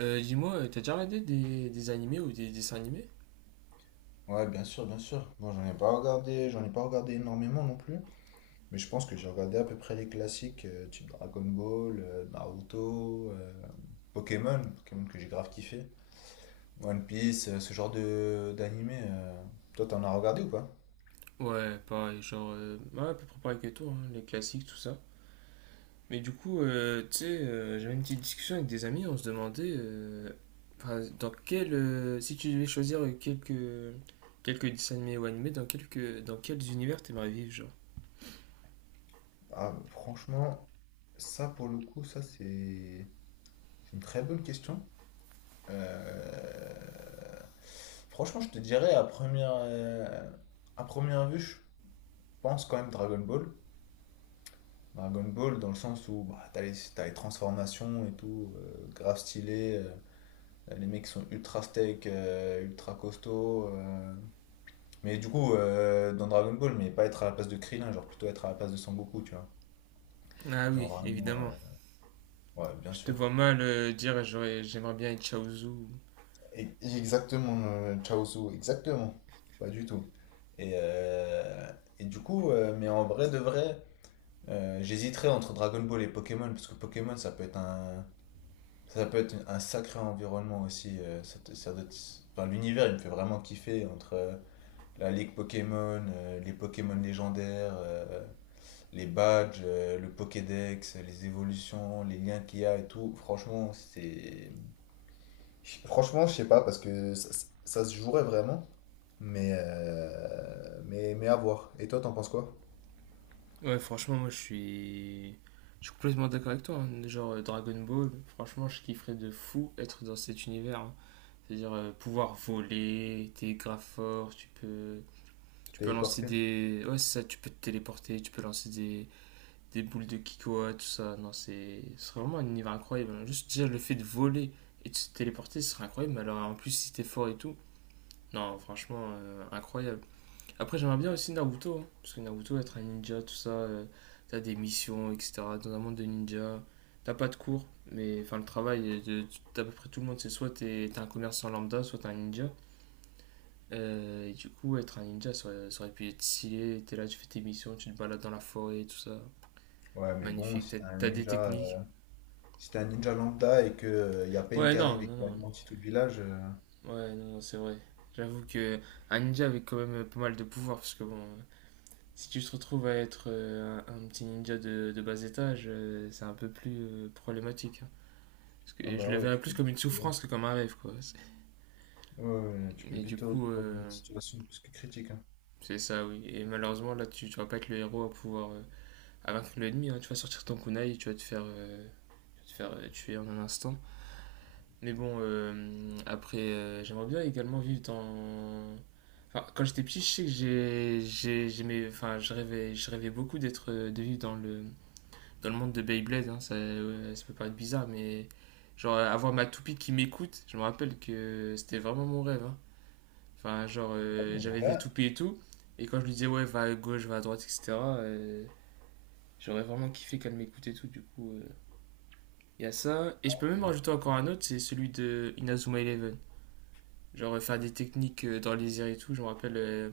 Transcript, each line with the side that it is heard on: right: Dis-moi, t'as déjà regardé des animés ou des dessins animés?
left: Ouais, bien sûr, bien sûr. Moi, j'en ai pas regardé énormément non plus, mais je pense que j'ai regardé à peu près les classiques, type Dragon Ball, Naruto, Pokémon que j'ai grave kiffé, One Piece, ce genre de d'animé. Toi, t'en as regardé ou pas?
right: Ouais, pareil, genre, ouais, à peu près pareil que toi, hein, les classiques, tout ça. Mais du coup, tu sais, j'avais une petite discussion avec des amis, on se demandait, enfin, dans quel, si tu devais choisir quelques dessins animés ou animés, dans quels univers t'aimerais vivre, genre?
left: Ah, franchement, ça pour le coup, ça c'est une très bonne question. Euh, Franchement, je te dirais à première vue, je pense quand même Dragon Ball. Dragon Ball dans le sens où bah, t'as les transformations et tout, grave stylé. Les mecs sont ultra steak, ultra costauds. Mais du coup, dans Dragon Ball, mais pas être à la place de Krillin, genre plutôt être à la place de Sangoku, tu vois.
right: Ah
left: Genre
right: oui,
left: vraiment,
right: évidemment.
left: ouais, bien
right: Je te
left: sûr.
right: vois mal dire, j'aimerais bien être Chaozu.
left: Exactement, Chaozu, exactement. Pas du tout. Et, euh, et du coup, mais en vrai de vrai, j'hésiterais entre Dragon Ball et Pokémon, parce que Pokémon, ça peut être un sacré environnement aussi. Ça te- ça doit être- Enfin, l'univers, il me fait vraiment kiffer entre la ligue Pokémon, les Pokémon légendaires, les badges, le Pokédex, les évolutions, les liens qu'il y a et tout. Franchement, je sais pas, parce que ça se jouerait vraiment, mais, mais à voir. Et toi, t'en penses quoi?
right: Ouais, franchement, moi je suis. Je suis complètement d'accord avec toi, hein. Genre Dragon Ball, franchement, je kifferais de fou être dans cet univers, hein. C'est-à-dire pouvoir voler, t'es grave fort,
left: Tu
right: Tu peux
left: t'es
right: lancer
left: porté?
right: des. Ouais, c'est ça, tu peux te téléporter, tu peux lancer des boules de Kikoa, tout ça. Non, c'est, ce serait vraiment un univers incroyable, hein. Juste déjà le fait de voler et de se téléporter, ce serait incroyable. Mais alors en plus, si t'es fort et tout, non, franchement, incroyable. Après, j'aimerais bien aussi Naruto, hein, parce que Naruto, être un ninja, tout ça, t'as des missions, etc. Dans un monde de ninja, t'as pas de cours, mais enfin, le travail de d'à peu près tout le monde, c'est soit t'es un commerçant lambda, soit t'es un ninja. Et du coup, être un ninja, ça aurait pu être stylé. T'es là, tu fais tes missions, tu te balades dans la forêt, tout ça.
left: Ouais, mais bon,
right: Magnifique, t'as t'as des techniques.
left: si t'es un ninja lambda et que, y a Pain
right: Ouais,
left: qui
right: non,
left: arrive et
right: non,
left: qui
right: non.
left: anéantit tout le village,
right: Ouais, non, non, c'est vrai. J'avoue que un ninja avait quand même pas mal de pouvoir, parce que bon, si tu te retrouves à être un petit ninja de bas étage, c'est un peu plus problématique, hein. Parce
left: ah
right: que je
left: bah
right: le
left: ouais,
right: verrais plus comme une
left: ouais,
right: souffrance que comme un rêve, quoi. C'est.
left: ouais, tu peux
right: Et
left: vite
right: du
left: te
right: coup,
left: retrouver dans une situation plus que critique, hein.
right: c'est ça, oui. Et malheureusement, là, tu vas pas être le héros à pouvoir à vaincre l'ennemi, hein. Tu vas sortir ton kunai et tu vas te tu vas te faire tuer en un instant. Mais bon, après, j'aimerais bien également vivre dans... Enfin, quand j'étais petit, je sais que j'ai- j'aimais, enfin, je rêvais beaucoup d'être, de vivre dans dans le monde de Beyblade, hein, ça, ouais, ça peut paraître bizarre, mais genre avoir ma toupie qui m'écoute, je me rappelle que c'était vraiment mon rêve, hein. Enfin, genre,
left: Ah bon, en
right: j'avais des
left: vrai,
right: toupies et tout, et quand je lui disais, ouais, va à gauche, va à droite, etc., j'aurais vraiment kiffé qu'elle m'écoute et tout, du coup, il y a ça. Et je peux même rajouter encore un autre, c'est celui de Inazuma Eleven. Genre, faire des techniques dans les airs et tout, je me rappelle.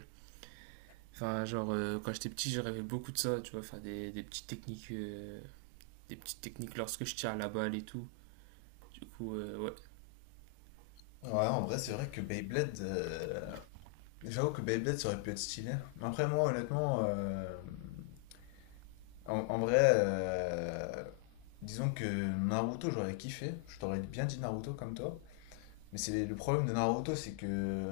right: Enfin, genre, quand j'étais petit, je rêvais beaucoup de ça, tu vois, faire des petites techniques lorsque je tire la balle et tout. Du coup, ouais.
left: ouais, en vrai, c'est
right: Ouais.
left: vrai que Beyblade. J'avoue que Beyblade, ça aurait pu être stylé. Mais après, moi, honnêtement, en vrai, disons que Naruto, j'aurais kiffé. Je t'aurais bien dit Naruto comme toi. Mais c'est le problème de Naruto, c'est que.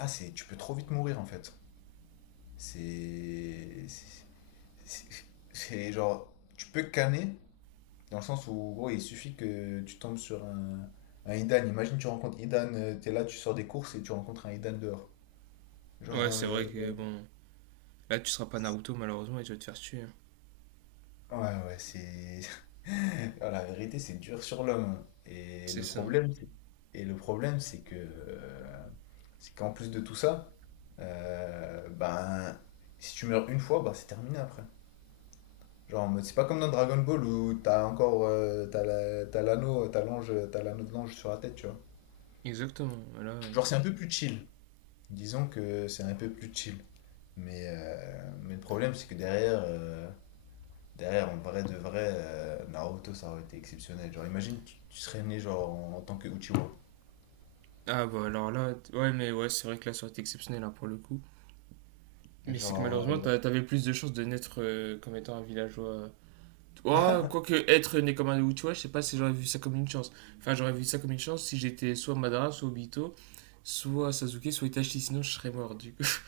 left: Ah, c'est, tu peux trop vite mourir, en fait. C'est. C'est- c'est genre. Tu peux canner, dans le sens où, gros, il suffit que tu tombes sur un Idan. Imagine, tu rencontres Idan, t'es là, tu sors des courses et tu rencontres un Idan dehors. Genre,
right: Ouais, c'est vrai que bon, là tu seras pas Naruto malheureusement et tu vas te faire tuer, hein.
left: ouais, ouais, ouais, c'est. Ah, la vérité, c'est dur sur l'homme. Et
right: C'est
left: le
right: ça.
left: problème, c'est- et le problème, c'est que, C'est qu'en plus de tout ça, ben, si tu meurs une fois, bah c'est terminé après. Genre, en mode, c'est pas comme dans Dragon Ball où t'as encore, t'as l'anneau, t'as l'anneau de l'ange sur la tête, tu vois.
right: Exactement. Là,
left: Genre, c'est un peu plus chill. Disons que c'est un peu plus chill. Mais le problème, c'est que derrière, derrière, en vrai de vrai, Naruto, ça aurait été exceptionnel. Genre, imagine, tu serais né genre, en tant que Uchiwa.
right: ah bah alors là, ouais mais ouais c'est vrai que là ça aurait été exceptionnel, hein, pour le coup. Mais c'est que
left: Genre,
right: malheureusement
left: euh,
right: t'avais plus de chances de naître comme étant un villageois. Oh, quoique être né comme un Uchiwa, je sais pas si j'aurais vu ça comme une chance. Enfin j'aurais vu ça comme une chance si j'étais soit Madara, soit Obito, soit Sasuke, soit Itachi, sinon je serais mort du coup.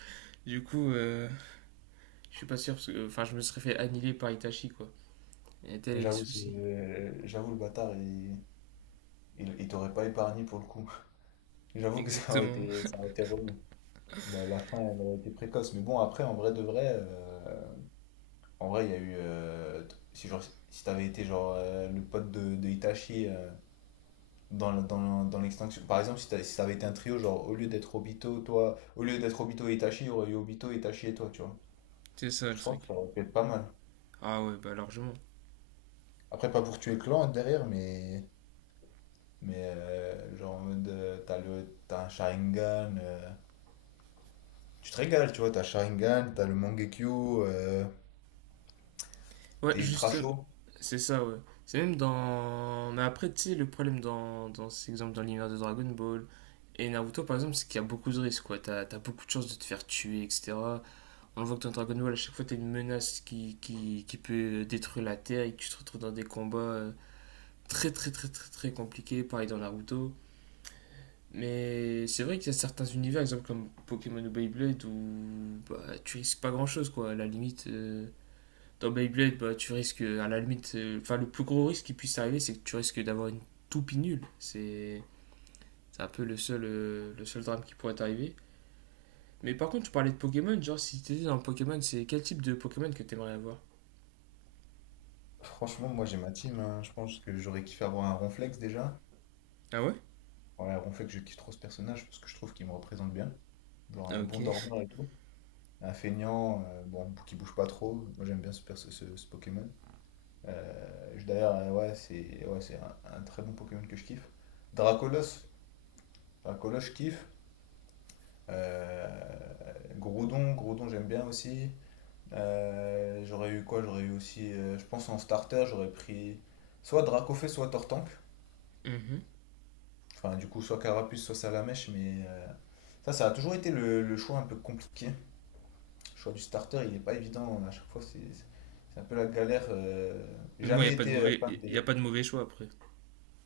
right: Du coup, je suis pas sûr parce que enfin je me serais fait annihiler par Itachi, quoi. Et tel est le
left: J'avoue,
right: souci.
left: j'avoue, le bâtard, il t'aurait pas épargné pour le coup. J'avoue que
right: Exactement.
left: ça aurait été relou. La fin, elle aurait été précoce. Mais bon, après, en vrai de vrai, en vrai, il y a eu. T- si genre, si t'avais été genre le pote de Itachi. Dans, dans l'extinction. Par exemple, si ça avait été un trio, genre au lieu d'être Obito, toi, au lieu d'être Obito et Itachi, il y aurait eu Obito, Itachi et toi, tu vois.
right: C'est ça le
left: Je pense
right: truc.
left: que ça aurait pu être pas mal.
right: Ah ouais, bah largement.
left: Après, pas pour tuer le Clan derrière, mais, mais genre en mode, t'as un Sharingan, tu te régales, tu vois, t'as Sharingan, t'as le Mangekyo,
right: Ouais,
left: t'es ultra
right: juste,
left: chaud.
right: c'est ça, ouais. C'est même dans. Mais après, tu sais, le problème dans ces exemples dans l'univers de Dragon Ball et Naruto, par exemple, c'est qu'il y a beaucoup de risques, quoi. T'as beaucoup de chances de te faire tuer, etc. On voit que dans Dragon Ball, à chaque fois, t'as une menace qui peut détruire la Terre et que tu te retrouves dans des combats très, très, très, très, très compliqués. Pareil dans Naruto. Mais c'est vrai qu'il y a certains univers, exemple comme Pokémon ou Beyblade, où bah, tu risques pas grand chose, quoi. À la limite, dans Beyblade, bah, tu risques, à la limite, enfin, le plus gros risque qui puisse arriver, c'est que tu risques d'avoir une toupie nulle. C'est un peu le seul drame qui pourrait t'arriver. Mais par contre, tu parlais de Pokémon, genre si t'étais dans Pokémon, c'est quel type de Pokémon que t'aimerais avoir?
left: Franchement, moi j'ai ma team, hein. Je pense que j'aurais kiffé avoir un Ronflex déjà.
right: Ah ouais.
left: Ouais, Ronflex, je kiffe trop ce personnage parce que je trouve qu'il me représente bien. Genre
right: Ah,
left: un bon
right: OK.
left: dormeur et tout. Un feignant, bon, qui bouge pas trop. Moi, j'aime bien ce Pokémon. D'ailleurs, ouais, c'est un très bon Pokémon que je kiffe. Dracolos, Dracolos, je kiffe. Euh, Groudon, j'aime bien aussi. J'aurais eu quoi? J'aurais eu aussi, je pense en starter, j'aurais pris soit Dracofeu, soit Tortank.
right: Mhm.
left: Enfin, du coup, soit Carapuce, soit Salamèche, mais ça, ça a toujours été le choix un peu compliqué. Le choix du starter, il n'est pas évident. À chaque fois, c'est un peu la galère. J'ai
right: Mais bon, il n'y a,
left: jamais
right: pas de
left: été
right: mauvais-
left: fan
right: y a
left: des.
right: pas de mauvais choix après.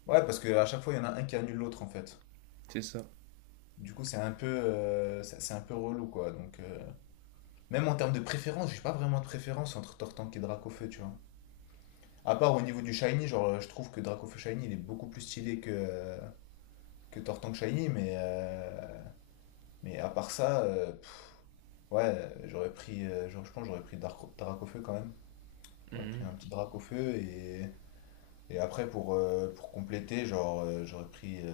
left: Ouais, parce qu'à chaque fois, il y en a un qui annule l'autre, en fait.
right: C'est ça.
left: Du coup, c'est un peu, c'est un peu relou, quoi. Donc, même en termes de préférence, j'ai pas vraiment de préférence entre Tortank et Dracofeu, tu vois. À part au niveau du Shiny, genre, je trouve que Dracofeu Shiny, il est beaucoup plus stylé que que Tortank Shiny, mais à part ça, pff, ouais, je pense que j'aurais pris Dracofeu quand même. J'aurais pris un
right: Mhm.
left: petit Dracofeu et après, pour compléter, j'aurais pris euh,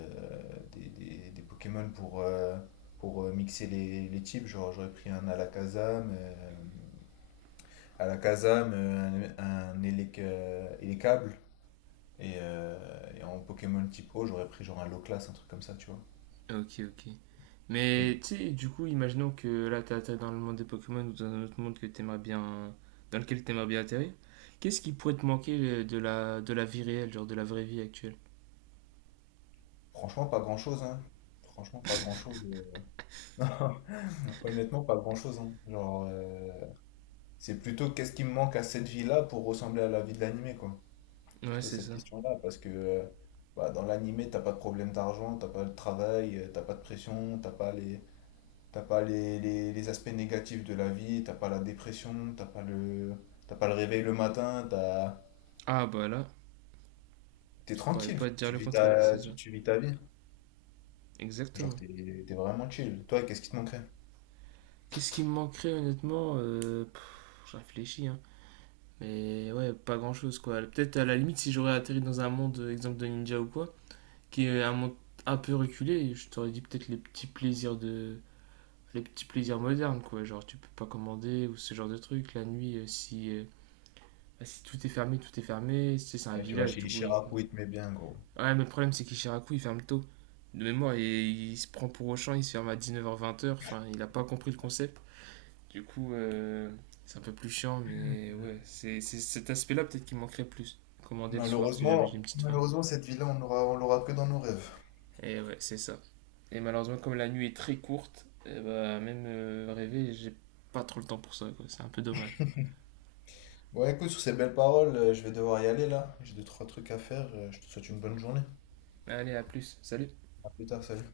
left: des, des, des Pokémon pour, mixer les types. Genre, j'aurais pris un Alakazam, un Elekable. Et, euh, et en Pokémon type O, j'aurais pris genre un Loclass, un truc comme ça, tu vois.
right: OK, OK. Mais
left: Et
right: tu sais, du coup, imaginons que là, tu atterri dans le monde des Pokémon ou dans un autre monde que t'aimerais bien, dans lequel tu aimerais bien atterrir. Qu'est-ce qui pourrait te manquer de de la vie réelle, genre de la vraie vie actuelle?
left: franchement, pas grand-chose, hein. Franchement, pas grand-chose. euh. Honnêtement, pas grand-chose, hein. Genre, c'est plutôt qu'est-ce qui me manque à cette vie-là pour ressembler à la vie de l'animé, quoi.
right: Ouais,
left: Plutôt
right: c'est
left: cette
right: ça.
left: question-là, parce que bah, dans l'animé, t'as pas de problème d'argent, t'as pas de travail, t'as pas de pression, t'as pas les, les aspects négatifs de la vie, t'as pas la dépression, t'as pas le réveil le matin,
right: Ah, bah là,
left: t'es
right: je pourrais
left: tranquille,
right: pas te dire le contraire, c'est ça.
left: tu vis ta vie. Genre,
right: Exactement.
left: t'es, T'es vraiment chill. Toi, qu'est-ce qui te manquerait?
right: Qu'est-ce qui me manquerait, honnêtement? Pff, je réfléchis, hein. Mais ouais, pas grand-chose, quoi. Peut-être à la limite, si j'aurais atterri dans un monde, exemple de ninja ou quoi, qui est un monde un peu reculé, je t'aurais dit peut-être les petits plaisirs modernes, quoi. Genre, tu peux pas commander ou ce genre de truc. La nuit, si, bah, si tout est fermé, tout est fermé. Tu c'est un
left: Ouais, tu vas
right: village,
left: chez
right: du coup.
left: Chirac, où il te met bien, gros.
right: Ouais, mais le problème, c'est qu'Ishiraku, il ferme tôt. De mémoire, il se prend pour Auchan, il se ferme à 19h-20h. Enfin, il a pas compris le concept. Du coup, c'est un peu plus chiant, mais ouais. C'est cet aspect-là, peut-être, qui manquerait plus. Commander le soir, si jamais j'ai une petite faim.
left: Malheureusement, cette vie-là, on l'aura que dans nos rêves.
right: Et ouais, c'est ça. Et malheureusement, comme la nuit est très courte, eh bah, même rêver, j'ai pas trop le temps pour ça, quoi. C'est un peu dommage.
left: Bon, écoute, sur ces belles paroles, je vais devoir y aller là. J'ai deux, trois trucs à faire. Je te souhaite une bonne journée.
right: Allez, à plus. Salut.
left: À plus tard, salut.